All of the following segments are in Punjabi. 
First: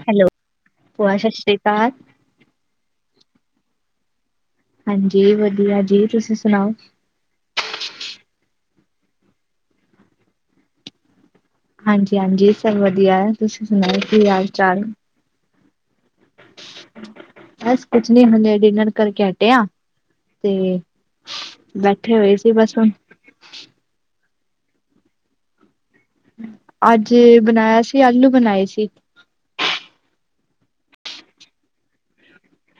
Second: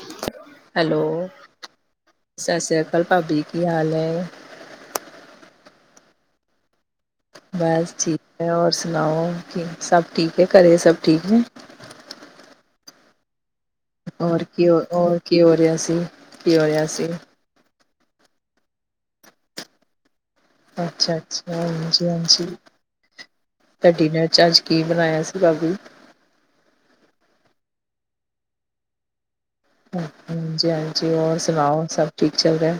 ਹੈਲੋ। ਭੂਆ ਹੈਲੋਅ ਸਤਿ ਸ਼੍ਰੀ ਅਕਾਲ ਸਸਿਆਕਲ ਭਾਬੀ, ਕੀ ਹਾਲ ਨੇ? ਹਾਂਜੀ, ਵਧੀਆ ਜੀ। ਤੁਸੀ ਸੁਣਾਓ? ਬਸ ਠੀਕ ਐ, ਔਰ ਸੁਣਾਓ ਕਿ ਸਭ ਠੀਕ ਐ ਘਰੇ ਸਭ ਠੀਕ ਨੇ? ਹਾਂਜੀ- ਹਾਂਜੀ ਸਭ ਵਧੀਆ ਐ, ਤੁਸੀਂ ਸੁਣਾਉ ਕੀ ਹੋਰ ਆਲ- ਚਾਲ? ਹੋਰ ਕੀ ਓ ਰਿਆ ਸੀ, ਕੀ ਓ ਰਿਆ ਬੱਸ ਕੁਛ ਨੀ ਹਲੇ ਡਿਨਰ ਕਰਕੇ ਹੱਟੇ ਆਂ। ਤੇ, ਅੱਛਾ ਅੱਛਾ ਹਾਂਜੀ ਬੈਠੇ ਹੋਏ ਹਾਂਜੀ ਸੀ, ਬੱਸ ਹੁਣ। ਤਾਂ ਡੀਨਰ 'ਚ' ਅੱਜ ਕੀ ਬਣਾਇਆ ਸੀ ਬਾਬੂ? ਅੱਜ ਬਣਾਇਆ ਸੀ, ਆਲੂ ਬਣਾਏ ਸੀ। ਹੁ ਆਂਜੀ-ਆਂਜੀ ਔਰ ਸੁਣਾਓ, ਸਭ ਠੀਕ ਚੱਲ ਰਿਹਾ?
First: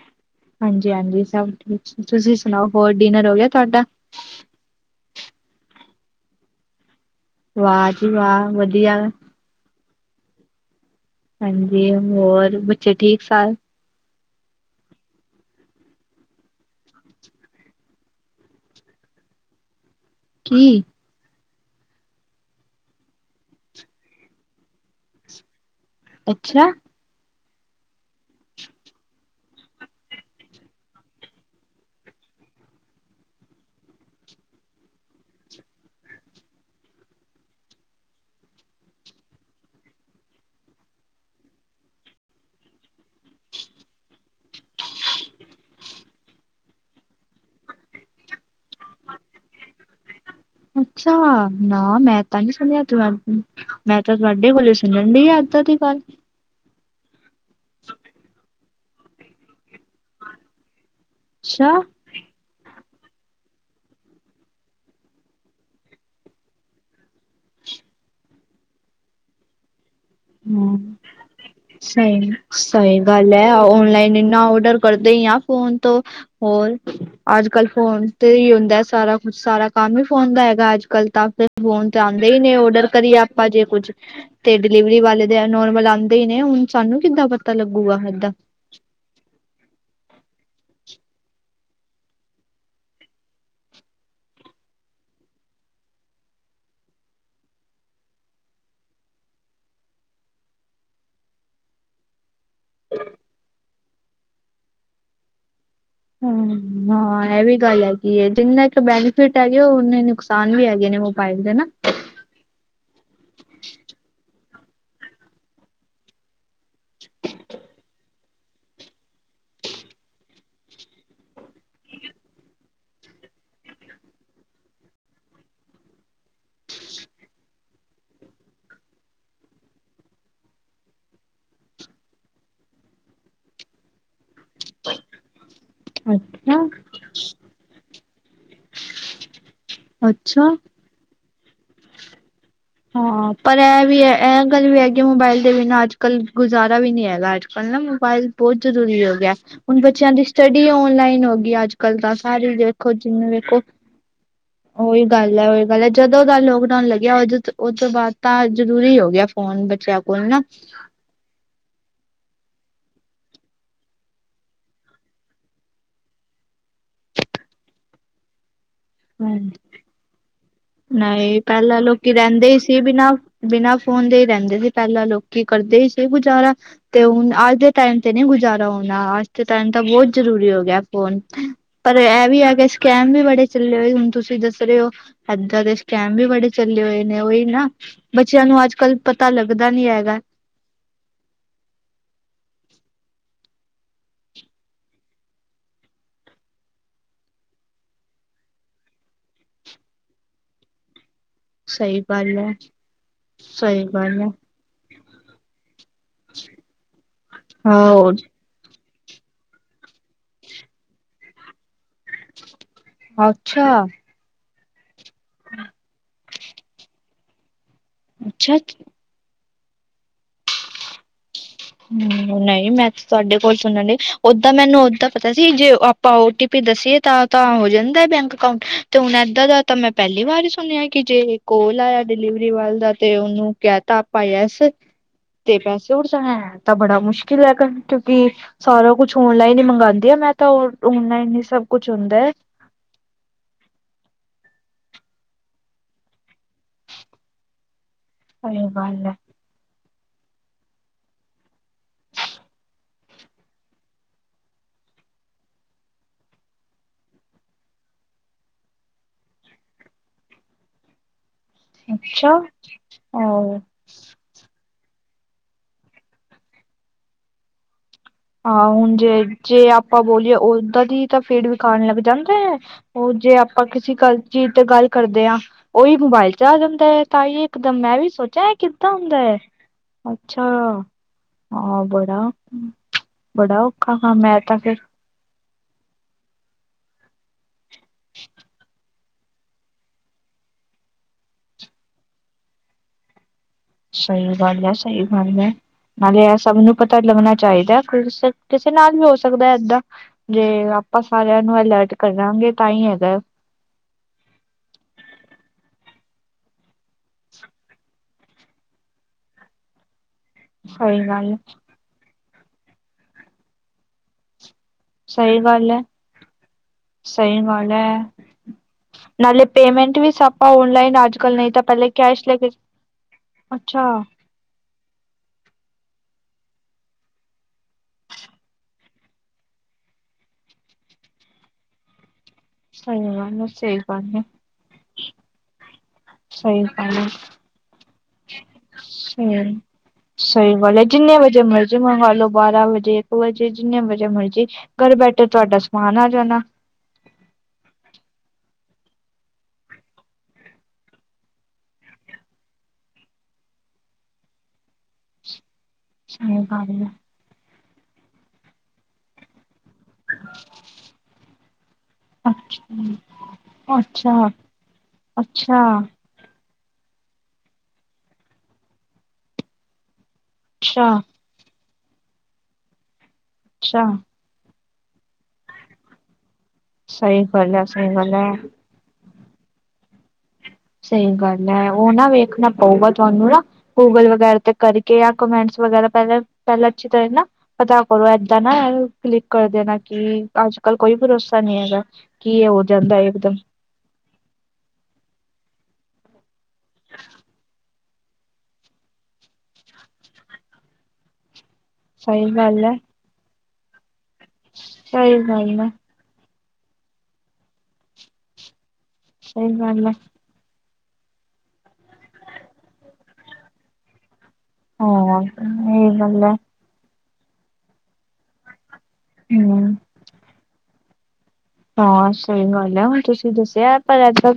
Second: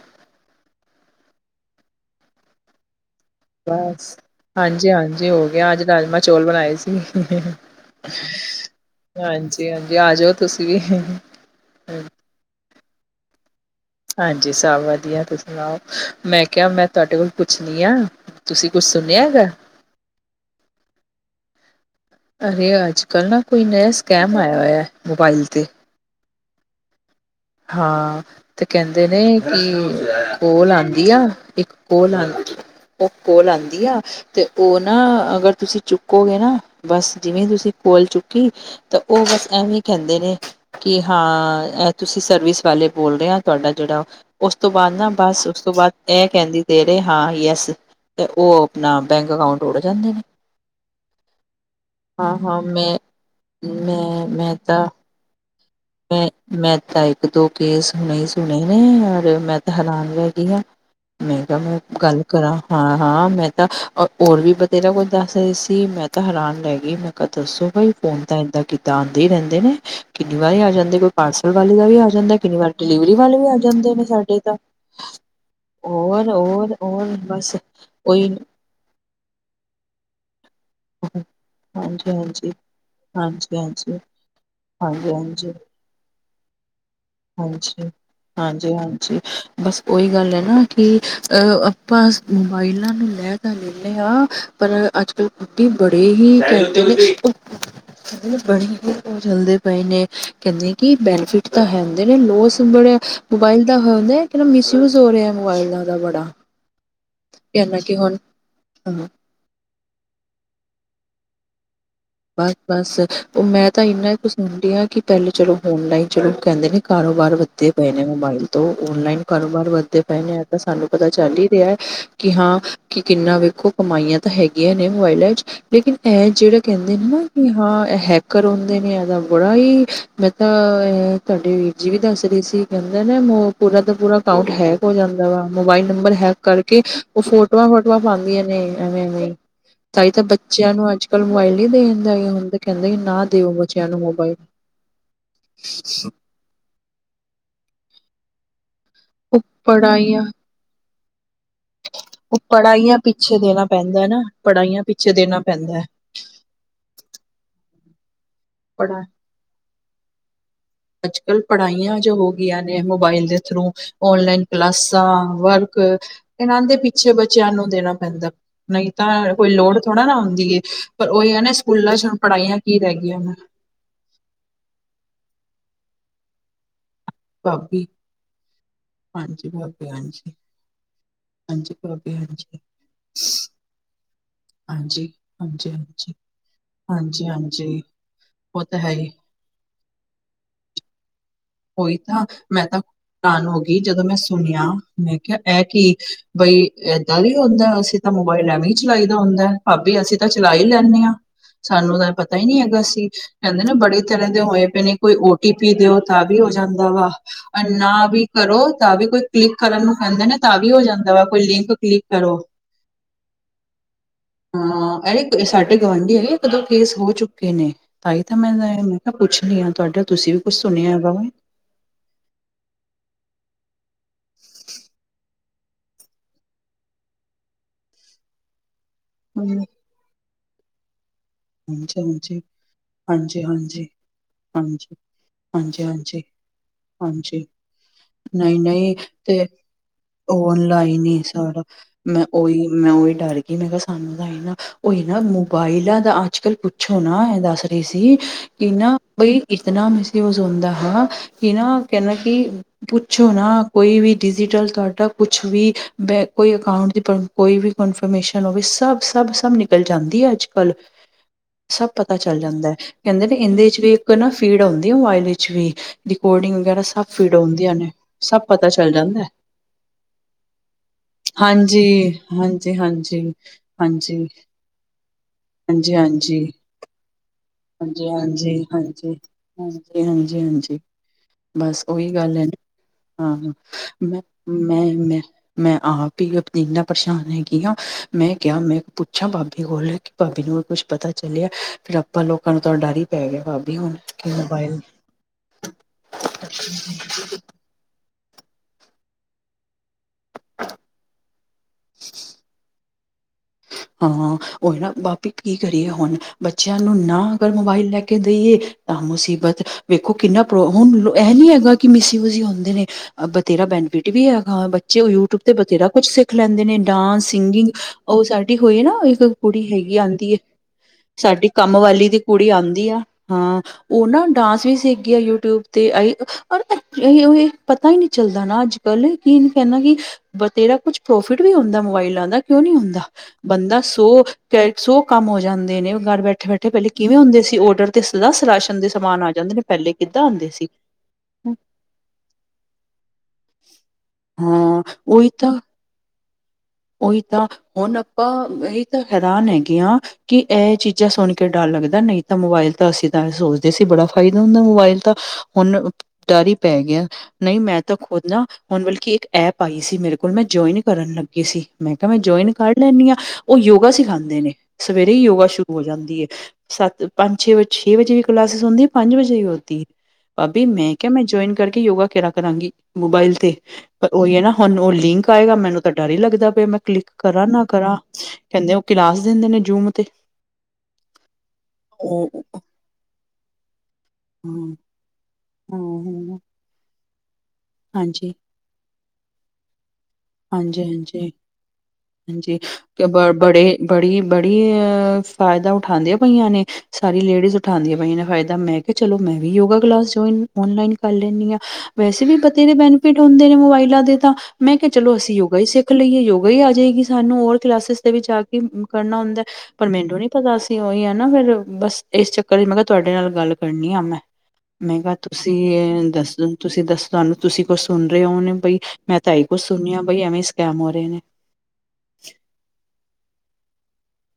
ਹਾਂਜੀ-ਹਾਂਜੀ ਸਭ ਠੀਕ, 'ਚ' ਤੁਸੀ ਸਣਾਓ ਹੋਰ ਡਿਨਰ ਹੋ ਗਿਆ ਤੁਹਾਡਾ ਬਾਸ ਹਾਂਜੀ-ਹਾਂਜੀ ਹੋ ਗਿਆ ਅੱਜ ਰਾਜਮਾਂ-ਚੌਲ ਬਣਾਏ ਸੀ। ਹਹ-ਹਹ ਵਾਹ ਜੀ ਵਾਹ ਵਧੀਆ ਹਾਂਜੀ-ਹਾਂਜੀ ਆ ਜੋ ਤੁਸੀ ਵੀ। ਹਾਂਜੀ ਹੋਰ, ਬੱਚੇ ਠੀਕ ਸਾਰੇ? ਹਾਂਜੀ ਸਭ ਵਧੀਆ ਤੁਸਣਾਓ? ਮੈਂ ਕਿਆ ਮੈਂ ਧਾਡੇ ਕੋਲ ਪੁੱਛਣੀ ਆਂ। ਤੁਸੀ ਕੁਸ ਸੁਣਿਆ ਹੈਗਾ? ਕੀ? ਅਰੇ ਅੱਜ-ਕੱਲ ਨਾ ਕੋਈ ਨਯਾ ਸਕੈਮ ਆਇਆ ਹਇਐ ਮੋਬਾਈਲ 'ਤੇ। ਅੱਛਿਆ! ਹਾਂ। ਤੇ ਕਹਿੰਦੇ ਨੇ ਕੀ ਕੋਲ ਆਂਦੀ ਆ, ਇੱਕ ਕੋਲ ਆਂ ਓ ਕੋਲ ਆਂਦੀ ਆ ਤੇ ਓ ਨਾ ਅਗਰ ਤੁਸੀ ਚੁੱਕੋਗੇ ਨਾ ਬੱਸ ਜਿਵੇਂ ਈ ਤੁਸੀ ਕੋਲ ਚੁੱਕੀ ਤਾਂ ਓ ਬੱਸ ਐਵੀਂ ਕਹਿੰਦੇ ਨੇ ਕੀ ਹਾਂ ਤੁਸੀਂ ਸਰਵਿਸ ਵਾਲੇ ਬੋਲਦੇ ਆਂ ਤੁਹਾਡਾ ਜਿਹੜਾ ਉਸ ਤੋਂ ਬਾਅਦ ਨਾ ਬੱਸ, ਉਸ ਤੋਂ ਬਾਅਦ ਐਂ ' [unintelligible] ' ਹਾਂ ਯੈਸ। ਤੇ ਉਹ ਅਪਣਾ ਬੈਂਕ ਅਕਾਊਂਟ ਉਡ ਜਾਂਦੇ ਨੇ। ਅੱਛਾ, ਨਾ ਮੈਂ ਤਾ ਨੀ ਹਾਂ-ਹਾਂ ਸੁਣਿਆ ਮੈਂ ਤੁਹਾਡੇ ਕੋਲ ਮੈਂ ਤਾਂ ਤੁਆਡੇ ਕੋਲੋਂ ਸੁਣਿਐ। ਡੀ ਇੱਦਾ ਦੀ ਗੱਲ। ਮੈਂ-ਮੈਂ ਤਾ ਇੱਕ, ਦੋ ਕੇਸ ਹੁਣੇ ਈ ਸੁਣੇ ਨੇ ਔਰ ਮੈਂ ਤਾ ਹੈਰਾਨ ' [unintelligible] ' ਮੈਂ ਅੱਛਾ ਤੁਹਾਨੂੰ ਕੱਲ੍ਹ ਕਰਾਂ, ਹਾਂ-ਹਾਂ ਮੈਂ ਤਾ, ਅ ਔਰ ਵੀ ਬਤੇਰਾ ਕੁੱਝ ਦੱਸ ਅਈ ਸੀ ਮੈਂ ਤਾ ਹਰਾਨ ਰਹਿ ਗੀ ਮੈਂ ਕਾਂ ਦੱਸੋ ਬਈ ਫੋਨ ਤਾਂ ਏਦਾਂ ਕਿੱਦਾਂ ਆਂਦੇ ਈ ਰਹਿੰਦੇ ਨੇ ਕ ਕਿੰ ਦਾ ਵੀ ਆ ਹਮ ਜਾਂਦੇ ਕੋਈ ਪਾਰਸਲ ਵਾਲੀ ਦਾ ਵੀ ਆ ਸਹੀ ਜਾਂਦਾ ਕਿੰਨੀ ਵਾਰ ਸਹੀ ਡਿਲੀਵਰੀ ਗੱਲ ਵਾਲੇ ਵੀ ਹੈ ਆ ਜਾਂਦੇ ਨੇ ਸਾਡੇ ਤਾਂ। ਤੋ ਔਰ ਹੋਰ ਔਰ ਔਰ ਬਸ ਅੱਜ-ਕੱਲ ਫੋਨ ਉਹੀ ਤੇ ਈ ਹੁੰਦੈ ਸਾਰਾ ਕੁਛ ਸਾਰਾ ਕੰਮ ਈ ਫੋਨ ਦਾ ਐਗਾ ਅੱਜ ਕੱਲ੍ਹ ਹਾਂਜੀ ਤਾਂ ਫਿਰ ਫੋਨ ਤੇ ਹਾਂਜੀ ਆਂਦੇ ਈ ਹਾਂਜੀ ਨੇ ਓਡਰ ਕਰੀਏ ਆਪਾ ਜੇ ਕੁੱਝ ਹਾਂਜੀ ਤੇ ਡਿਲੀਵਰੀ ਕਰ ਹਾਂਜੀ ਵਾਲੇ ਦੇ ਹਾਂਜੀ ਅੋਰਮਲ ਆਦੇ ਹੀ ਨੇ। ਹੁਣ ਸਾਨੂੰ ਕਿੱਦਾਂ ਪਤਾ ਹਾਂਜੀ, ਲੱਗੂਗਾ ਇਦਾਂ। ਹਾਂਜੀ-ਹਾਂਜੀ। ਬੱਸ ਓਹੀ ਗੱਲ ਏ ਨਾ ਕਿ ਅ ਆਪਾਂ ਮੋਬਾਈਲਾਂ ਨੂੰ ਲੈ ਲੈਂਦੇ ਆ, ਪਰ ਅੱਜ-ਕੱਲ੍ਹ ਕੱਲ ' [unintelligible] ' ਬੜੇ ਹੀ ' [unintelligible] ' ਪੈਂਦੇ ਨੇ। ਬਣੇ ਉਹ ਚੱਲਦੇ ਪਏ ਨੇ। ਕਹਿੰਦੇ ਕਿ ਬੈਨੀਫਿਟ ਤਾਂ ਹੈਦੇ ਨੇ ਲੋਸ ਬੜਾ‌। ਮੋਬਾਇਲ ਦਾ ' [unintelligible] ' ਕਿਹਾ ਮਿਸਯੂਜ ਹੋ ਰਿਹਾ ਮੋਬਾਇਲ ਦਾ। ਉਹਦਾ ਬੜਾ ਹਮ, ਹਾਂ, ਇਹ ਵੀ ਕਹਿੰਦਾ ਗੱਲ ਐ ਕਿ ਹੁਣ ਜਿੰਨੇ ਇੱਕ ਹਾਂ ਬੇਨੀਫਿਟ ਹੈਗੇ, ਉਹਨੇ ਨੁਕਸਾਨ ਵੀ ਹੈਗੇ ਨੇ ਮੋਬਾਇਲ ਦੇ ਨਾ। ਬੱਸ-ਬੱਸ। ਉਹ ਮੈਂ ਤਾਂ ਇੰਨਾ ਕੁ ਸੁਣਦੀ ਹਾਂ ਕਿ ਪਹਿਲੇ ਚਲੋ ਹੋਣ ਲ ਹੀ ਚਲੋ ਕਹਿੰਦੇ ਨੇ ਕਾਰੋਬਾਰ ' [unintelligible] ' ਪਏ ਨੇ ਮੋਬਾਈਲ। ਤੋਂ ਓਨਲਾਈਨ ਕਾਰੋਬਾਰ ਵੱਧਦੇ ਪਾਏ ਨੇ ਇਹ ਤਾਂ ਸਾਨੂੰ ਪਤਾ ਚੱਲ ਹੀ ਰਿਹਾ ਕਿ, ਹਾਂ। ਕਿ ਕਿੰਨਾ ਵੇਖੋ ਕਮਾਈਆਂ ਤਾਂ ਹੈਗੀਆਂ ਨੇ ਮੋਬਾਈਲਾਂ 'ਚ' ਲੇਕਿਨ ਐ ਜਿਹੜਾ ਕਹਿੰਦੇ ਨੇ ਨਾ ਕਿ ਹਾਂ ਇਹ ਹੈਕਰ ਹੁੰਦੇ ਨੇ। ਇਹਦਾ ਬੜਾ ਹੀ, ਮੈਂ ਤਾਂ, ਤੁਹਾਡੇ ਜੀ ਵੀ ਦੱਸ ਰਹੀ ਸੀ ਕਹਿੰਦੇ ਨੇ ਮ ਪੂਰਾ ਦਾ ਪੂਰਾ। ਅਕਾਊਟ ਹੈਕ ਹੋ ਜਾਂਦਾ ਵਾ, ਮੋਬਾਈਲ ਨੰਬਰ ਹੈਕ ਅੱਛਾ ਕਰਕੇ ਉਹ ਫੋਟੋਆਂ ਫੋਟੋਆਂ ਪਾਦੀਆਂ ਨੇ। ਐਵੇਂ-ਐਵੇਂ ਸਹੀ ਤਾਂ ਅੱਛਾ ਬੱਚਿਆਂ ਨੂੰ ਅੱਜ-ਕੱਲ੍ਹ ਮੋਬਾਇਲ ਦੇਣ ਦਾ ਹੁੰਦਾ। ਹਾਂ, ਪਰ ਇਹ ਵੀ ਇਹ ਗੱਲ ਵੀ ਹੈਗੀ ਮੋਬਾਇਲ ਦੇ ਬਿਨਾਂ ਅੱਜ-ਕੱਲ੍ਹ ਗੁਜ਼ਾਰਾ ਵੀ ਨੀ ਹੈਗਾ। ਅੱਜ-ਕੱਲ੍ਹ ਨਾ ਮੋਬਾਇਲ ਬਹੁਤ ਜ਼ਰੂਰੀ ਹੋ ਗਿਆ ਉਹ ਹੁਣ ਬੱਚਿਆਂ ਪੜ੍ਹਾਈਆਂ ਦੀ ਸਟੱ- ਡੀ ਔਨਲਾਈਨ ਹੋ ਗਈ ਅੱਜ। ਗਲ ਤਾਂ ਉਹ ਸਾਰੀ ਦੇੇਖੋ ਪੜ੍ਹਾਈਆਂ ਜਿਨੂੰ ਪਿੱਛੇ ਵੇਖੋ, ਦੇਣਾ ਪੈਂਦਾ ਨਾ ਪੜ੍ਹਾਈਆਂ ਉਹੀ ਪਿੱਛੇ ਗੱਲ ਦੇਣਾ ਏ ਉਹੀ ਪੈਂਦਾ ਗੱਲ ਹੈ ਏ। ਜਦੋ ਦਾ ਲੋਕਡਾਊਨ ਲੱਗਿਆ ਉਦੋ ਤੋਂ ਬਾਅਦ ਤਾਂ ਜਰੂਰੀ ਪੜ੍ਹਾ ਹੋ ਗਿਆ ਫੋਨ ਬੱਚਿਆਂ ਕੋਲ ਨਾ। ਅੱਜ-ਕੱਲ੍ਹ ਪੜ੍ਹਾਈਆਂ ਜੋ ਹੋ ਗਈਆਂ ਨੇ ਮੋਬਾਇਲ ਦੇ ਥਰੂ। ਔਨਲਾਈਨ ਕਲਾਸਾਂ, ਵਰਕ। ਇਹਨਾਂ ਦੇ ਪਿੱਛੇ ਬੱਚਿਆਂ ਨੂੰ ਦੇਣਾ ਪੈਦਾ‌ ਨਹੀਂ ਤਾਂ ਕੋਈ ਲੋੜ ਥੋੜਾ ਨਾ ਹੁੰਦੀ ਏ। ਪਰ ਉਹੀ ਨਹੀ ਹੈ ਨਾ ਪਹਿਲਾਂ ਸਕੂਲਾਂ ਚ ਲੋਕੀ ਹੁਣ ਰਹਿੰਦੇ ਪੜ੍ਹਾਈਆਂ ਹੀ ਕੀ ਸੀ ਰਹਿ ਗਈਆਂ ਨੇ ਬਿਨਾਂ-ਬਿਨਾਂ ਫ- ਫੋਨ ਹੀ ਰਹਿੰਦੇ ਸੀ ਪਹਿਲਾਂ ਲੋਕੀ ਕਰਦੇ ਹੀ ਸੀ ਗੁਜ਼ਾਰਾ। ਤੇ ਹੁਣ ਅੱਜ ਦੇ ਭਾਬੀ ਟਾਈਮ ਤੇ ਨਹ ਗੁਜ਼ਾਰਾ ਹੋਣਾ। ਅੱਜ ਦੇ ਹਾਂਜੀ ਟਾਈਮ ਤਾਂ ਭਾਬੀ ਬਹੁਤ ਹਾਂਜੀ। ਜ਼ਰੂਰੀ ਹੋ ਗਿਆ ਫੋਨ। ਹਾਂਜੀ ਭਾਬੀ ਹਾਂਜੀ। ਕੈਮ ਵੀ ਬੜੇ ਚੱਲੇ ਹੋਏ ਹੁਣ ਤੁਸੀ ਦੱਸ ਰਹੇ ਹੋ। ਹਾਂਜੀ, ਏਦਾਂ ਹਾਂਜੀ, ਦੇ ਹਾਂਜੀ, ਸਕੈਮ ਵੀ ਬੜੇ ਚੱਲੇ ਹੋਏ ਨੇ ਹਾਂਜੀ, ਉਹੀ ਨਾ ਹਾਂਜੀ ਬੱਚਿਆਂ ਨੂੰ ਉਹ ਤਾਂ ਹੈ ਅੱਜ-ਕੱਲ ਹੀ। ਪ- ਤਾਂ ਲੱਗਦਾ ਨੀ ਹੈਗਾ। ਉਹੀ ਤਾਂ ਮੈਂ ਤਾਂ ਹੈਰਾਨ ਹੋ ਗਈ। ਜਦੋਂ ਮੈਂ ਸੁਣਿਆ, ਮੈਂ ਕਿਹਾ ਇਹ ਕਿ ਬਈ ਏਦਾਂ ਵੀ ਹੁੰਦਾ ਅਸੀ ਤਾਂ ਮੋਬਾਇਲ ਐਵੇ ਹੀ ਚਲਾਈਦਾ ਹੁੰਦਾ। ਭਾਬੀ ਅਸੀਂ ਤਾਂ ਚਲਾ ਹੀ ਲੈਣੇ ਆ। ਸਾਨੂੰ ਸਹੀ ਤਾਂ ਪਤਾ ਗੱਲ ਹੀ ਹੈ ਨਹੀ ਹੈਗਾ ਸੀ। ਕਹਿੰਦੇ ਨਾ ਸਹੀ ਬੜੇ ਗੱਲ ਤਰ੍ਹਾਂ ਹੈ ਦੇ ਹੋਏ ਪਏ ਨੇ ਕੋਈ ਓ ਟੀ ਪੀ ਦਿਓ। ਤਾਂ ਵੀ ਹੋ ਜਾਂਦਾ ਵਾ ਐਨਾ ਹਾਂ ਵੀ। ਕਰੋ ਤਾਂ ਵੀ ਕੋਈ ਕਲਿੱਕ ਕਰਨ ਨੂੰ ਪੈਦਾ ਨਾ ਤਾਂ ਵੀ ਹੋ ਜਾਂਦਾ ਵਾ ਕੋਈ ਲਿੰਕ ਕਲਿੱਕ। ਕਰੋ ਅੱਛਾ। ਹਾਂ ਇਹੜੇ ਸਾਡੇ ਗੁਵਆਂਢੀ ਹੈਗੇ ਕਦੋਂ ਕੇਸ ਹੋ ਚੁੱਕੇ ਨੇ ਤਾਂ ਹੀ ਤਾਂ ਮੈ ਅੱਛਾ ਮੈ ਪੁੱਛ ਨ ਹਾਂ ਤੁਹਾਡਾ ਤੁਸੀ ਵੀ ਕੁੱਛ ਸੁਣਿਆ ਹੈਗਾ। ਹਮ ਨਹੀ ਮੈ ਤੁਹਾਡੇ ਕੋਲ ਸੁਣ ਡਾਈ ਓਦਾਂ ਮੈਨੂੰ ਓਦਾਂ ਪਤਾ, ਜ ਜੇ ਆਪਾਂ ਓ ਟੀ ਪੀ ਦੱਸੀਏ ਤਾਂ ਤਾਂ ਹੋ ਜਾਂਦਾ ਬੈਂਕ ਅਕਾਊਟ ਤੇ ਹੁਣ ਏਦਾਂ ਹਮ, ਦਾ ਤਾਂ ਮੈਂ ਪਹਿਲੀ ਵਾਰ ਹੀ ਸੁਣਿਆ ਕਿ ਜੇ ਕੋਲ ਹਾਂਜੀ ਆਇਆ ਹਾਂਜੀ ਡਿਲੀਵਰੀ ਵੱਲ ਤੇ ਹਾਂਜੀ, ਉਹਨੂੰ ਕਹਿ ਹਾਂਜੀ, ਤ ਆਪਾ ਯਸ ਹਾਂਜੀ, ਤੇ ਹਾਂਜੀ, ਹਾਂਜੀ, ਹੈ ਤਾਂ ਬੜਾ ਮੁਸ਼ਕਿਲ ਹਾਂਜੀ ਹੈਗਾ ਕਿਉਕਿ ਸਾਰਾ ਨਹੀਂ-ਨਹੀਂ ਕੁਛ ਤੇ ਔਨਲਾਈਨ ਹੀ ਮੰਗਉ- ਔਨਲਾਈਨ ਹੀ ਨਹੀ ਸਾਰਾ। ਹੁੰਦਾ ਮੈਂ ਹੈ ਓਹੀ ਮੈਂ ਉਹੀ ਡਰ ਮੈ ਕਿਹਾ ਸਾਨੂੰ ਤਾਂ ਇਹ ਨਾ ਹੋਏ ਨਾ ਮੋਬਾਇਲਾਂ ਦਾ ਅੱਜ-ਕੱਲ੍ਹ ਪੁੱਛੋ ਨਾ ਇਹਦਾ ਅ- ਸੀ ਸਹੀ ਕਿ ਨਾ ਗੱਲ ਹੈ ਬਈ ਇਤਨਾ ਮਿਸਯੂਜ ਹੁੰਦਾ ਹੈਨਾ ਕਿ ਨਾ ਕਹਿੰਦਾ ਕਿ ਪੁੱਛੋ ਨਾ ਕੋਈ ਵੀ ਡਿਜੀਟਲ ਤੁਹਾਡਾ ਕੁਛ ਵੀ ਬੈ ਕੋਈ ਅਕਾਊਟ ਦੀ ਕੋਈ ਵੀ ਇਨਫਰਮੇਸ਼ਨ ਹੋਵੇ ਸਭ-ਸਭ-ਸਭ ਨਿਕਲ ਜਾਂਦੀ ਐ ਅੱਜ-ਕੱਲ੍ਹ। ਸਭ ਪਤਾ ਅੱਛਾ ਚੱਲ ਜਾਂਦਾ ਏ ਕਹਿੰਦੇ ਅ ਇਹਦੇ ਚ ਵੀ ਕੋਈ ਨਾ ਫੀਡ ਆਦੀ ਆ ਮੋਬਾਇਲ ਵਿੱਚ ਵੀ ਰਿਕੋਡਿੰਗ ਵਗੈਰਾ ਸਭ ਫੀਡ ਹੁੰਦੀਆਂ ਨੇ। ਸਭ ਹਾਂ ਪਤਾ ਚੱਲ ਹੁਣ ਜਾਂਦਾ ਜੇ-ਜੇ ਆਪਾਂ ਬੋਲੀਏ ਓਦਾਂ ਦੀ ਤਾਂ ਫੇਡ ਵੀਖਾਣ ਲੱਗ ਹਾਂਜੀ, ਜਾਣਗੇ ਹਾਂਜੀ, ਹਾਂਜੀ। ਉਹ ਹਾਂਜੀ, ਜੇ ਆਪਾਂ ਕਿਸੇ ਗੱਲ ਹਾਂਜੀ, ਚੀਜ਼ ਤੇ ਗੱਲ ਕਰਦੇ ਆ ਹਾਂਜੀ, ਉਹੀ ਮੋਬਾਇਲ ਹਾਂਜੀ, ਹਾਂਜੀ, ਜਾ ਜਾਂਦਾ ਐ ਤਾਂਹੀ ਇਕਦਮ ਮੈਂ ਵੀ ਸੋਚਿਆ ਕਿੱਦਾਂ ਹਾਂਜੀ। ਹੁੰਦਾ ਐ, ਹਾਂਜੀ, ਹਾਂਜੀ, ਅੱਛਾ। ਹਾਂਜੀ ਬਸ ਹਾਂ ਓਹੀ ਬੜਾ ਗੱਲ ਐ ਨਾ, ਹਾਂ ਬੜਾ ਔਖਾ ਕੰਮ ਮੈਂ ਤਾਂ ਫਿਰ ਮੈਂ-ਮੈਂ-ਮੈਂ ਮੈਂ ਆਪ ਇਨਾ ਪਰੇਸ਼ਾਨ ਹੈਗੀਆਂ, ਮੈਂ ਕਿਹਾ ਮੈਂ ਪੁੱਛਾਂ ਬਾਬੇ ਕੋਲੇ ਕਿ ਬਾਬਾ ਨੂੰ ਕੁਛ ਪਤਾ ਚੱਲਿਆ ਫਿਰ ਆਪਾਂ ਲੋਕਾਂ ਨੂੰ ਤਾਂ ਡਰ ਈ ਪੈ ਗਿਆ ਬਾਬਾ ਸਹੀ ਗੱਲ ਐ ਸਹੀ ਗੱਲ ਐ ਨਾਲੇ ਇਹ ਸਭ ਨੂੰ ਪਤਾ ਲੱਗਣਾ ਚਾਹੀਦਾ। ਕਿਸੇ ਨਾਲ ਵੀ ਹੋ ਸਕਦਾ ਏਦਾਂ। ਜੇ ਆਪਾਂ ਸਾਰਿਆਂ ਨੂੰ ਅਲਰਟ ਕਰਾਂਗੇ ਤਾਂ ਹੀ ਹੈਗਾ। ਹਾਂ ਉਹੀ ਨਾ ਬਾਕੀ ਕੀ ਕਰੀਏ ਹੁਣ ਬੱਚਿਆਂ ਨੂੰ ਨਾ ਅਗਰ ਮੋਬਾਇਲ ਲੈ ਕੇ ਦੇਈਏ ਤਾਂ ਮੁਸੀਬਤ ਵੇਖੋ ਕਿੰਨਾ ਪ੍ਰੋ ਹੁਣ ਸਹੀ ਇਹ ਗੱਲ। ਨੀ ਹੈਗਾ ਕਿ ਮਿਸਯੂਜ ਹੀ ਹੁੰਦੇ ਨੇ ਤੇ ਬਥੇਰਾ ਬੈਨੀਫਿਟ ਵੀ ਹੈਗਾ ਬ- ਬੱਚੇ ਉਹ ਸਹੀ ਯੂਟਿਊਬ ਤੇ ਗੱਲ ਹੈ, ਬਥੇਰਾ ਕੁਛ ਸਿੱਖ ਲੈਦੇ ਨੇ ਡਾਂਸ, ਸਹੀ ਸਿੰਗਿੰਗ ਗੱਲ ਹੈ, ਉਹ ਸਾ- ਹੋਈ ਨਾ ਉਹ ਇੱਕ ਨਾਲੇ ਕੁੜੀ ਹੈਗੀ ਪੇਮੈਂਟ ਵੀ ਆਦੀ ਐ ਆਪਾਂ ਔਨਲਾਈਨ ਅੱਜ ਕੱਲ ਸਾਡੀ ਨਹੀਂ ਤਾਂ ਕੰਮ ਪਹਿਲੇ ਵਾਲੀ ਦੀ ਕੈਸ਼ ਲੈ ਕੁੜੀ ਕੇ ਆਦੀ ਆ। ਹਾਂ ਅੱਛਾ। ਉਹ ਨਾ ਡਾਸ ਵੀ ਸੀਗੀ ਆ ਯੂ- ਟਿਊਬ ਤੇ ਆਈ ਉਹੀ ਉਹੀ ਇਹ ਪਤਾ ਈ ਨੀ ਚੱਲਦਾ ਨਾ ਅੱਜ-ਕੱਲ੍ਹ ਕੀ ਕਹਣਾ ਕਿ ਬਥੇਰਾ ਕੁਝ ਪ੍ਰੋਫਿਤ ਵੀ ਹੁੰਦਾ ਮੋਬਾਈਲਾਂ ਦਾ। ਕਿਉ ਨੀ ਸਹੀ ਹੁੰਦਾ ਗੱਲ ਹੈ, ਸਹੀ ਬੰਦਾ ਗੱਲ ਸੌ ਹੈ, ਕ ਸੌ ਕੰਮ ਹੋ ਜਾਂਦੇ ਨੇ। ਘਰ ਸਹੀ ਬੈਠੇ-ਬੈਠੇ ਪਹਿਲੇ ਗੱਲ ਹੈ, ਕਿਵੇ ਹੁੰਦੇ ਸੀ ਔਡਰ ਤੇ ਸ ਦਸ ਰਾਸ਼ਨ ਦੇ ਸਮਾਨ ਆ ਸਹੀ। ਜਾਂਦੇ ਨੇ ਪਹਿਲੇ ਕਿੱ- ਸਹੀ ਗੱਲ ਐ। ਜਿੰਨੇ ਵਜੇ ਮਰਜ਼ੀ ਮੰਗ ਲਓ ਬਾਰਾਂ ਵਜੇ, ਇੱਕ ਵਜੇ ਜਿੰਨੇ ਵਜੇ ਮਰ- ਜੀ ਹਾਂ ਘਰ ਬੈਠੇ ਤੁਹਾਡਾ ਸਮਾਨ ਆ ਜਾਣਾ। ਓਹੀ ਤਾ ਹੁਣ ਆਪਾਂ ਇਹੀ ਤਾਂ ਹੈਰਾਨ ਹੈਗੇ ਆ। ਕਿ ਇਹ ਚੀਜ਼ਾਂ ਸੁਣ ਕੇ ਡਰ ਲੱਗਦਾ ਨਹੀ ਤਾਂ ਮੋਬਾਇਲ ਤਾਂ ਅਸੀਂ ਤਾਂ ਸੋਚਦੇ ਸੀ ਬੜਾ ਫਾਇਦਾ ਹੁੰਦਾ ਮੋਬਾਇਲ। ਤਾਂ ਹੁਣ ਸਹੀ ਡਰ ਈ ਗੱਲ ਪੈ ਹੈ, ਗਿਆ ਨਹੀਂ ਮੈਂ ਤਾਂ ਖੁਦ ਨਾ ਹੁਣ ਬਲਕਿ ਇੱਕ ਐਪ ਆਈ ਸੀ, ਮੇਰੇ ਕੋਲ ਮੈ ਜੁਆਇਨ ਕਰਨ ਲੱਗੀ ਸੀ। ਮੈ ਕਿਹਾ ਮੈਂ ਜੁਆਇਨ ਕਰ ਅੱਛਾ। ਲੈਣੀ ਆ। ਉਹ ਯੋਗਾ ਅੱਛਾ, ਸਿਖਾਦੇ ਨੇ, ਸਵੇਰੇ ਹੀ ਯੋਗਾ ਅੱਛਾ, ਸ਼ੁਰੂ ਹੋ ਜਾਂਦੀ ਐ। ਸੱਤ, ਪੰਜ, ਛੇ ਵਜੇ, ਛੇ ਵਜੇ ਵੀ ਕਲਾਸਿਸ ਹੁੰਦੀ ਪੰਜ ਵਜੇ ਹੋਤੀ ਐ। ਅਭੀ ਅੱਛਾ, ਮੈ ਕਹਿਆ ਮੈਂ ਜੁਆਇਨ ਕਰਕੇ ਯੋਗਾ ਕਰਾ ਕਰਾਗੀ ਮੋਬਾਇਲ ਤੇ। ਅੱਛਾ ਉਹੀ ਐ ਨਾ ਹੁਣ ਉਹ ਲਿੰਕ ਆਏਗਾ ਮੈਨੂੰ ਤਾਂ ਡਰ ਈ ਲੱਗਦਾ ਪ ਮੈਂ ਕਲਿੱਕ ਸਹੀ ਕਰਾਂ ਗੱਲ ਐ, ਨਾ ਸਹੀ ਕਰਾਂ ਗੱਲ ਐ। ਕਹਿੰਦੇ ਕਲਾਸ ਦਿੰਦੇ ਨੇ ਜੂਮ ਤੇ। ਸਹੀ ਗੱਲ ਐ, ਉਹ ਨਾ ਵੇਖਣਾ ਪਊਗਾ ਤੁਹਾਨੂੰ ਨਾ ਗੂਗਲ ਵਗੈਰਾ ਤੇ ਹਾਂ ਕਰਕੇ ਕਮੈਟਸ ਵਗੈਰਾ ਹਾਂ ਪਹਿਲਾਂ-ਪਹਿਲਾਂ ਅੱਛੀ ਤਰ੍ਹਾਂ ਨਾ ਪਤਾ ਕਰੋ, ਹਾਂਜੀ ਏਦਾਂ ਨਾ ਕਲਿੱਕ ਕਰ ਦੇਣਾ ਕਿ ਅੱਜ ਕੱਲ ਹਾਂਜੀ ਕੋਈ ਹਾਂਜੀ ਭਰੋਸਾ ਨੀ ਹੈਗਾ। ਕੀ ਹੋ ਜਾਂਦਾ ਇਕਦਮ। ਬੜੀ-ਬੜੀ ਅਹ ਫਾਇਦਾ ਉਠਾਦੀਆਂ ਪਈਆਂ ਨੇ ਸਾਰੀ ਲੇਡੀਜ਼ ਉਠਾਦੀਆ ਪਾਈਆ ਨੇ ਫਾਇਦਾ ਮੈਂ ਕਿਹਾ ਚਲੋ ਮੈਂ ਵੀ ਯੋਗਾ ਕਲਾਸ ਜੁਆਇਨ ਓਨਲਾਈਨ ਕਰ ਲੈਣੀ ਆ ਸਹੀ ਵੈਸੇ ਵੀ ਗੱਲ ਐ। ਟ ਹੁੰਦੇ ਨੇ ਮੋਬਾਇਲਾਂ ਦੇ ਤਾਂ, ਮੈਂ ਕਿਹਾ ਚਲੋ ਸਹੀ ਅਸੀਂ ਯੋਗਾ ਗੱਲ ਹੀ ਐ, ਸਿੱਖ ਖ ਲਈਏ ਯੋਗਾ ਈ ਆ ਜਾਏਗੀ ਸਾਨੂੰ ਹੋਰ ਕਲਾਸਿਸ ਦੇ ਵਿੱਚ ਆ ਕੇ ਕਰਨਾ ਹੁੰਦਾ ਸਹੀ ਗੱਲ ਪਰ ਐ, ਮੈਨੂੰ ਨੀ ਪਤਾ ਅਸੀਂ ਉਹੀ ਆ ਨਾ ਫਿਰ ਬਸ ਇਸ ਚੱਕਰ ਦੀ ਮੈਂ ਕਿਹਾ ਤੁਹਾਡੇ ਨਾਲ ਗੱਲ ਕਰਨੀ ਆ ਮੈਂ। ਮੈਂ ਕਿਹਾ ਹਾਂ ਤੁਸੀਂ ਇਹ ਐਹ ਗੱਲ ਐ। ਦੱਸ- ਤੁਸੀਂ ਦੱਸੋ ਤੁਹਾਨੂੰ ਤੁਸੀਂ ਕੁਛ ਸੁਣ ਰਹੇ ਹੋ, ਬਈ ਮੈਂ ਤਾਂਹੀ ਕੁਛ ਹੂੰ, ਸੁਣਿਆ ਬਈ ਐਵੇਂ ਸਕੈਮ ਹੋ ਰਹੇ ਨੇ। ਹਾਂ ਸਹੀ ਗੱਲ ਐ, ਹੁਣ ਤੁਸੀਂ ਦੱਸਿਆ ਪਰ ਇ-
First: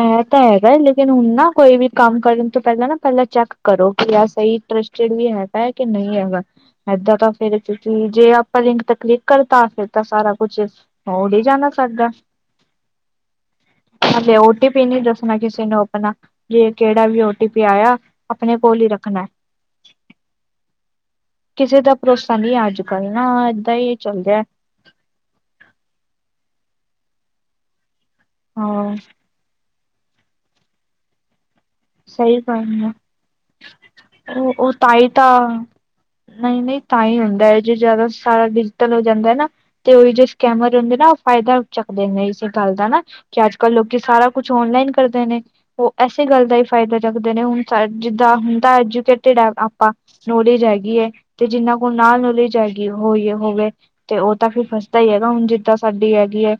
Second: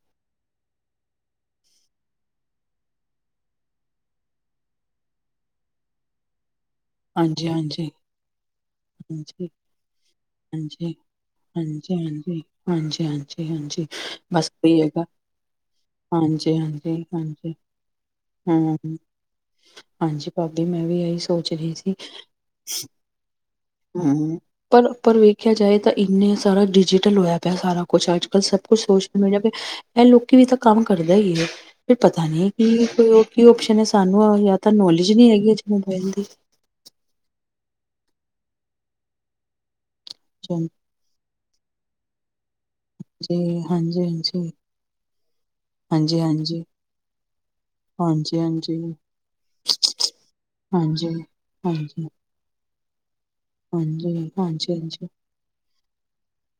ਇਹ ਤਾਂ ਹੈਗਾ ਲੇਕਿਨ ਹੁਣ ਨਾ ਕੋਈ ਵੀ ਕੰਮ ਕਰਨ ਤੋਂ ਪਹਿਲਾਂ ਨਾ ਪਹਿਲਾਂ ਚੈੱਕ ਕਰੋ, ਕਿ ਆ ਸਹੀ ਟਰੱਸਟਡ ਵੀ ਹੈਗਾ ਐ ਕਿ ਨਹੀਂ ਹੈਗਾ। ਏਦਾਂ ਤਾਂ ਫਿਰ ਹਾਂਜੀ-ਹਾਂਜੀ। ਤੁਸੀਂ ਜੇ ਆਪਾਂ ਲਿੰਕ ਤਾਂ ਕਲਿੱਕ ਤਾਂ ਫਿਰ ਤਾਂ ਸਾਰਾ ਕੁਛ ਉਡ ਹੀ ਜਾਣਾ ਸਾਡਾ ਹਾਂਜੀ-ਹਾਂਜੀ-ਹਾਂਜੀ-ਹਾਂਜੀ ਹਲੇ ਬਸ ਓ ਟੀ [unintelligible] ਪੀ ਨੀ ਐਗਾ। ਦੱਸਣਾ ਕਿਸੇ ਨੂੰ ਆਪਣਾ ਜੇ ਕਿਹੜਾ ਵੀ ਓ ਟੀ ਹਾਂਜੀ-ਹਾਂਜੀ-ਹਾਂਜੀ ਪੀ ਆਇਆ ਆਪਣੇ ਕੋਲ ਹੀ ਹਮ ਰੱਖਣਾ ਹਾਂਜੀ ਭਾਬੀ ਮੈਂ ਵੀ ਇਹੀ ਸੋਚ ਰਹੀ ਕਿਸੇ ਸੀ। ਦਾ ਭਰੋਸਾ ਨਹੀਂ ਐ ਅੱਜ-ਕੱਲ ਨਾ ਏਦਾਂ ਹੀ ਚੱਲ ਐ। ਪਰ-ਪਰ ਵੇਖਿਆ ਜਾਏ ਤਾਂ ਇੰਨੇ ਸਾਰਾ ਡਿਜੀਟਲ ਹੋਇਆ ਪਿਆ ਸਾਰਾ ਕੁਛ ਅੱਜ। ਅ ਸਭ ਕੁਛ ਹਾਂ ਸੋਸ਼ਲ ਮੀਡੀਆ ਤੇ ਐ ਲੋਕੀ ਵੀ ਤਾਂ ਕੰਮ ਕਰਦਾ ਹੀ ਐ। ਫਿਰ ਪਤਾ ਸਹੀ ਨੀ ਗੱਲ ਕਿ ਹੈ ਕੀ ਔਪਸ਼ਨ ਐ। ਸਾਨੂੰ ਜਾਂ ਤਾਂ ਉਹ ਹੀ ਨੌਲੇਜ ਨਹੀਂ ਹੈਗੀ ਤਾਂ ਅੱਜ-ਕੱਲ ਮੋਬਾਇਲ ਦੀ ਨਹੀਂ-ਨਹੀਂ ਤਾਂ ਹੀ ਹੁੰਦਾ ਏ ਜੇ ਜ਼ਿਆਦਾ ਸਾਰਾ ਡਿਜੀਟਲ ਹੋ ਜਾਂਦਾ ਐ ਨਾ। ਤੇ ਉਹੀ ਜੋ ਹਾਂਜੀ, ਸਕੈਮਰ ਹੁੰਦੇ ਨਾ। ਉਹ ਫਾਇਦਾ ਚੱਕਦੇ ਨੇ ਇਸੇ ਗੱਲ ਦਾ ਨਾ। ਕਿ ਅੱਜ-ਕੱਲ੍ਹ ਲੋਕੀ ਸਾਰਾ ਕੁਛ ਔਨਲਾਈਨ ਕਰਦੇ ਨੇ। ਉਹ ਇਸੇ ਹਾਂਜੀ-ਹਾਂਜੀ [unintelligible] ਨੇ ਹੁਣ ਜਿੱਦਾਂ ਹੁਣ ਤਾਂ ਹਾਂਜੀ, ਐਜੂਕੇਟਿਡ ਐ ਆਪਾਂ ਨੌਲੇਜ ਐਗੀ ਐ। ਤੇ ਜਿਨਾਂ ਕੋਲ ਨੌਲੇਜ ਜਾਗੀ ਹੋਈ ਹੋਵੇ ਹਾਂਜੀ, ਤੇ ਉਹ ਤਾਂ ਫਿਰ ਹਾਂਜੀ, ਫਸਦਾ ਹਾਂਜੀ ਹੀ ਹੈਗਾ। ਹੁਣ ਜਿੱਦਾਂ ਸਾਡੀ ਹੈਗੀ ਆ।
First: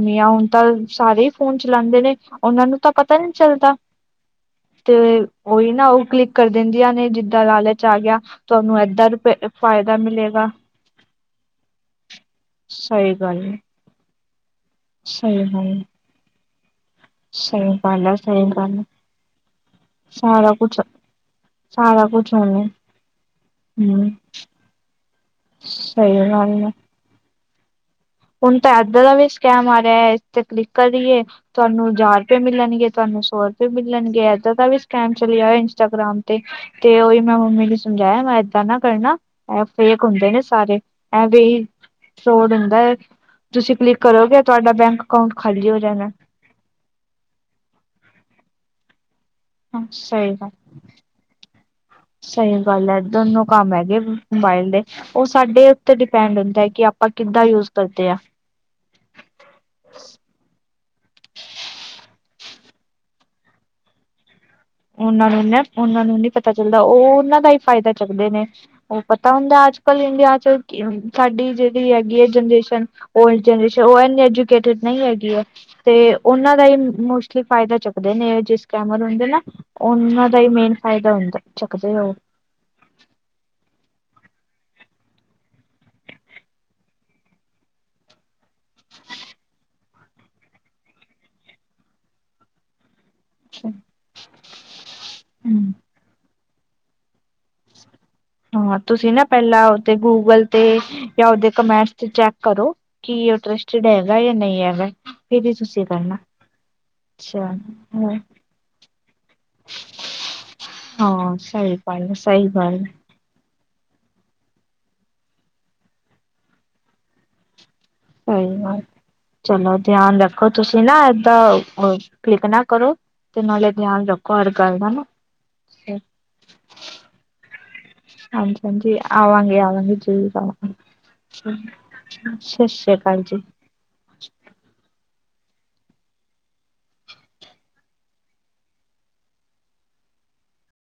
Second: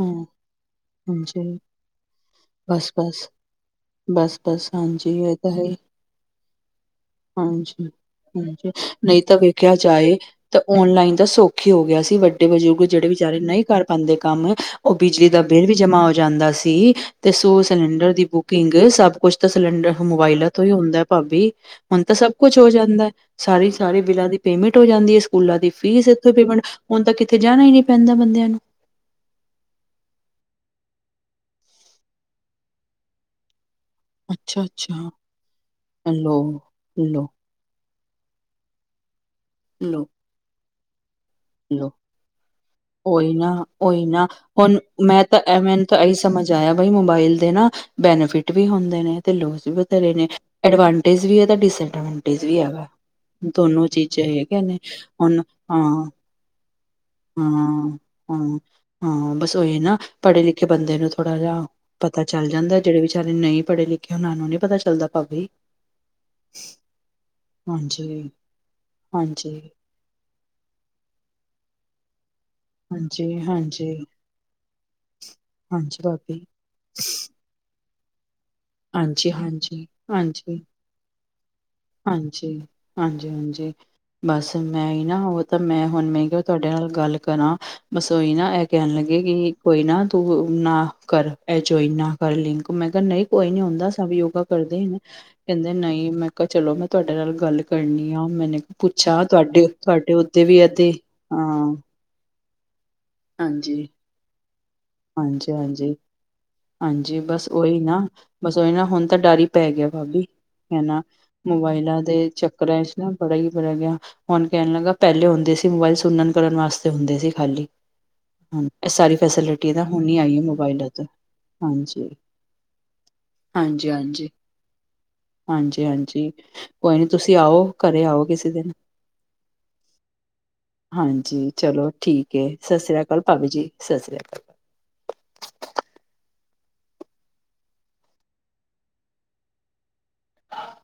ਹਾਂ ਹੁਣ ਤਾਂ ਸਾਰੇ ਹੀ ਹਾਂਜੀ, ਫੋਨ ਚਲਾਂਦੇ ਨੇ। ਉਹਨਾਂ ਨੂੰ ਤਾਂ ਪਤਾ ਹੀ ਬਸ-ਬਸ, ਨੀ ਚੱਲਦਾ। ਬਸ-ਬਸ ਤੇ ਹਾਂਜੀ ਇਹ ਤਾਂ ਹੈ ਉਹੀ ਹੀ। ਨਾ ਉਹ ਕਲਿੱਕ ਕਰ ਦਿੰਦੀਆਂ ਨੇ ਜਿੱਦਾਂ ਲਾਲਚ ਹਾਂਜੀ ਆ ਗਿਆ ਹਾਂਜੀ ਤੁਹਾਨੂੰ ਏਦਾਂ ਨਹੀਂ ਤਾਂ ਰੁਪਏ ਵੇਖਿਆ ਫਾਇਦਾ ਜਾਏ ਮਿਲੇਗਾ ਤਾਂ ਔਨਲਾਈਨ ਤਾਂ ਸੌਖੀ ਹੋ ਗਿਆ ਸੀ। ਵੱ ਵੱਡੇ ਬਜ਼ੁਰਗ ਜਿਹੜੇ ਸਹੀ ਬੀਚਾਰੇ ਗੱਲ ਹੈ ਨਹੀਂ ਕਰ ਪਾਂਦੇ ਕੰਮ ਉਹ ਬਿਜਲੀ ਦਾ ਸਹੀ ਬਿੱਲ ਵੀ ਗੱਲ ਹੈ ਜਮਾ ਹੋ ਜਾਂਦਾ ਸੀ। ਤੇ ਸੋ ਸਹੀ ਗੱਲ ਸਿਲੰਡਰ ਹੈ ਦੀ ਸਹੀ ਬੁਕਿੰਗ ਗੱਲ ਹੈ ਸਭ ਕੁਛ ਤਾਂ ਸਿਲੰਡਰ ਮੋਬਾਇਲਾਂ ਸਾਰਾ ਤੋਂ ਹੀ ਕੁਛ ਹੁੰਦਾ। ਭਾਬੀ। ਹੁਣ ਸਾਰਾ ਤਾਂ ਸਭ ਕੁਛ ਉਹਨੇ ਹੋ ਜਾਂਦਾ। ਸਾਰੀ-ਸਾਰੀ ਹੂੰ ਬਿੱਲਾਂ ਦੀ ਪੇਮੈਂਟ ਹੋ ਜਾਂਦੀ ਐ। ਇਸ ਸਕੂਲਾਂ ਦੀ ਫੀਸ ਸਹੀ ਇੱਥੋਂ ਪੇਮੈਂਟ ਗੱਲ ਹੈ ਹੁਣ ਤਾਂ ਕਿੱਥੇ ਜਾਣਾ ਈ ਨੀ। ਹੁਣ ਤਾਂ ਐਦਾ ਦਾ ਵੀ ਸਕੈਮ ਆ ਰਿਹਾ। ਇਸ ਤੇ ਕਲਿੱਕ ਕਰੀਏ ਤੁਹਾਨੂੰ ਹਜ਼ਾਰ ਰੁਪਏ ਮਿਲਣਗੇ। ਤੁਹਾਨੂੰ ਸੌ ਰੁਪਏ ਮਿਲਣਗੇ ਏਦਾਂ ਦਾ ਵੀ ਅੱਛਾ-ਅੱਛਾ, ਸਕੈਮ ਚਲਿਆ ਹੋਇਆ ਇੰਸਟਾਗ੍ਰਾਮ ਲੋ, ਤੇ। ਤੇ ਉਹੀ ਲੋ, ਮੈਂ ਮੰਮੀ ਨੂੰ ਸਮਝਾਇਆ ਮੈਂ ਏਦਾਂ ਨਾ ਕਰਨਾ। ਆ ਫੇਕ ਲੋ, ਹੁੰਦੇ ਨੇ ਸਾਰੇ। ਐ ਵੀ ਲੋ। ਫਰੋਡ ਹੁੰਦਾ ਐ। ਉਹੀ ਨਾ ਉਹੀ ਨਾ ਹੁਣ ਮੈਂ ਅਕਾਊਂਟ ਤਾਂ ਖਾਲੀ ਐਵੇੈ ਹੋ ਨਾ ਤਾਂ ਜਾਣਾ ਇਹੀ ਸਮਝ ਆਇਆ ਬਈ ਮੋਬਾਈਲ ਤੇ ਨਾ ਬੈਨੀਫਿਟ ਵੀ ਹੁੰਦੇ ਨੇ। ਤੇ ਲੋਸ ਵੀ ਹਾਂ ਵਥੇਰੇ ਨੇ। ਸਹੀ ਗੱਲ ਅਡਵੈ ਜ ਵੀ ਇਹਦਾ ਡਿਸ ਐਡਵਟਜ ਸਹੀ ਵੀ ਹੈਗਾ। ਗੱਲ ਹੈ ਕੰਮ ਦੋਨੋ ਹੈਗੇ ਚੀਜ਼ਾਂ ਹੈਗੀਆਂ ਮੋਬਾਇਲ ਨੇ ਦੇ ਉਹ ਹੁਣ ਸਾਡੇ ਉੱਤੇ ਹਾ। ਡਿਪੈਂਡ ਹੁੰਦਾ ਹੈ ਕਿ ਆਪਾਂ ਕਿੱਦਾਂ ਯੂਜ ਹਾਂ ਕਰਦੇ ਆ ਹਾਂ ਹਾਂ ਬਸ ਉਹੀ ਨਾ ਪੜ੍ਹੇ ਲਿਖੇ ਬੰਦੇ ਨੂੰ ਥੋੜ੍ਹਾ ਜਿਹਾ ਪਤਾ ਚੱਲ ਜਾਂਦਾ ਐ। ਜਿਹੜੇ ਵਿਚਾਰੇ ਨਹੀਂ ਪੜ੍ਹੇ ਲਿਖੇ ਉਹਨਾਂ ਨੂੰ ਨਹੀਂ ਪਤਾ ਚਲਦਾ। ਉਹਨਾਂ ਨੂੰ ਨਾ ਉਹਨਾਂ ਨੂੰ ਨਹੀਂ ਪਤਾ ਚੱਲਦਾ। ਉਹ ਉਹਨਾਂ ਦਾ ਹੀ ਫਾਇਦਾ ਹਾਂਜੀ ਚੱਕਦੇ ਨੇ। ਉਹ ਪਤਾ ਹਾਂਜੀ ਹੁੰਦਾ ਅੱਜ ਹਜੇ ਇੰਡੀਆ 'ਚ ਕੀ ਹੁਣ। ਸਾਡੀ ਜਿਹੜੀ ਹੈਗੀ ਆ ਜਨਰੇਸ਼ਨ ਹਾਂਜੀ ਓਲਡ ਜਨਰੇਸ਼ਨ ਉਹ ਹਾਂਜੀ ਐਨੇ ਐਜੂਕੇਟਡ ਨਹੀਂ ਐਗੀ ਐ। ਤੇ ਹਾਂਜੀ ਭਾਬੀ ਉਹਨਾਂ ਦਾ ਇਹ ਮੋਸਟਲੀ ਫਾਇਦਾ ਚੁੱਕਦੇ ਨੇ। ਇਹ ਜਿਹੜੇ ਸਕੈਮਰ ਹੁੰਦੇ ਹਾਂਜੀ ਨਾ। ਹਾਂਜੀ ਉਨ੍ਹਾਂ ਦਾ ਹੀ ਮੇਨ ਫਾਇਦਾ ਹੁੰਦਾ ਚੱਕਦੇ ਉਹ। ਅੱਛਾ ਜੀ ਹਾਂਜੀ-ਹਾਂਜੀ ਬਸ ਮੈਂ ਹੀ ਨਾ ਉਹ ਤਾਂ ਮੈਂ ਹੁਣ ਨਹੀਂ ਤਾਂ ਤੁਹਾਡੇ ਨਾਲ ਗੱਲ ਕਰਾਂ। ਬਸ ਉਈ ਨਾ ਇਹ ਕਹਿਣ ਲੱਗੇ ਕਿ ਕੋਈ ਨਾ ਤੂੰ ਨਾ ਕਰ। ਇਹ ਜੋਈ ਨਾ ਕਰ ਲਿੰਕ ਮੈਂ ਕਿਹਾ ਨਹੀਂ ਕੋਈ ਨੀ ਹੁੰਦਾ। ਸਭ ਯੋਗਾ ਕਰਦੇ ਨੇ। ਹਮ ਕਹਿੰਦੇ ਨਹੀਂ ਮੈਂ ਕਿਹਾ ਚਲੋ ਮੈਂ ਤੁਹਾਡੇ ਨਾਲ ਗੱਲ ਕਰਨੀ ਆ। ਮੈਨੇ ਹਾਂ ਤੁਸੀਂ ਪੁੱਛਾ ਨਾ ਪਹਿਲਾਂ ਤੁਹਾਡੇ ਉਹਦੇ ਤੁਹਾਡੇ ਉੱਤੇ ਗੂਗਲ ਵੀ ਤੇ ਇਦੇ ਜਾਂ ਉਹਦੇ ਹਾਂ ਕਮੈਂਟਸ ਤੇ ਚੈੱਕ ਕਰੋ। ਕੀ ਇੰਟਰਸਟਡ ਹੈਗਾ ਜਾਂ ਨਹੀਂ ਹੈਗਾ। ਫਿਰ ਹਾਂਜੀ ਹੀ ਤੁਸੀਂ ਹਾਂਜੀ ਕਰਨਾ ਹਾਂਜੀ ਬਸ ਅੱਛਾ ਓਹੀ ਨਾ ਬਸ ਉਹੀ ਨਾ ਹੁਣ ਤਾਂ ਡਰ ਈ ਪੈ ਗਿਆ ਭਾਬੀ ਹਨਾ। ਹਾਂ ਸਹੀ ਮੋਬਾਇਲਾਂ ਗੱਲ ਹੈ, ਦੇ ਸਹੀ ਗੱਲ ਚੱਕਰਾਂ ਹੈ, 'ਚ ਨਾ ਬੜਾ ਹੀ ਬੜਿਆ ਗਿਆ। ਹੁਣ ਕਹਿਣ ਲੱਗਾ ਪਹਿਲੇ ਹੁੰਦੇ ਸੀ। ਮੋਬਾਇਲ ਸੁਨਣ ਕਰਨ ਵਾਸਤੇ ਹੁੰਦੇ ਸੀ ਖਾਲੀ। ਸਹੀ ਹਾਂ ਗੱਲ ਐ ਸਾਰੀ ਫੈਸਿਲਿਟੀ ਤਾਂ ਹੁਣ ਹੀ ਧਿਆਨ ਆਈ ਹੈ ਰੱਖੋ ਤੁਸੀਂ ਮੋਬਾਇਲਾਂ ਤੋਂ ਨਾ ਏਦਾਂ ਹਾਂਜੀ ਕਲਿੱਕ ਨਾ ਕਰੋ। ਤੇ ਨਾਲ਼ੇ ਹਾਂਜੀ ਧਿਆਨ ਹਾਂਜੀ ਰੱਖੋ ਹਰ ਗੱਲ ਦਾ ਨਾ। ਹਾਂਜੀ ਹਾਂਜੀ ਕੋਈ ਨੀ ਤੁਸੀਂ ਆਓ। ਘਰੇ ਆਓ ਕਿਸੇ ਹਾਂਜੀ- ਦਿਨ ਹਾਂਜੀ ਆਂਵਾਂਗੇ- ਆਂਵਾਂਗੇ ਜ਼ਰੂਰ ਆਂਵਾਂਗੇ। ਹਾਂਜੀ ਚਲੋ ਠੀਕ ਐ ਸੱਸਰੀਕਾਲ ਭਾਬੀ ਜੀ ਸੱਸਰੀਕਾਲ।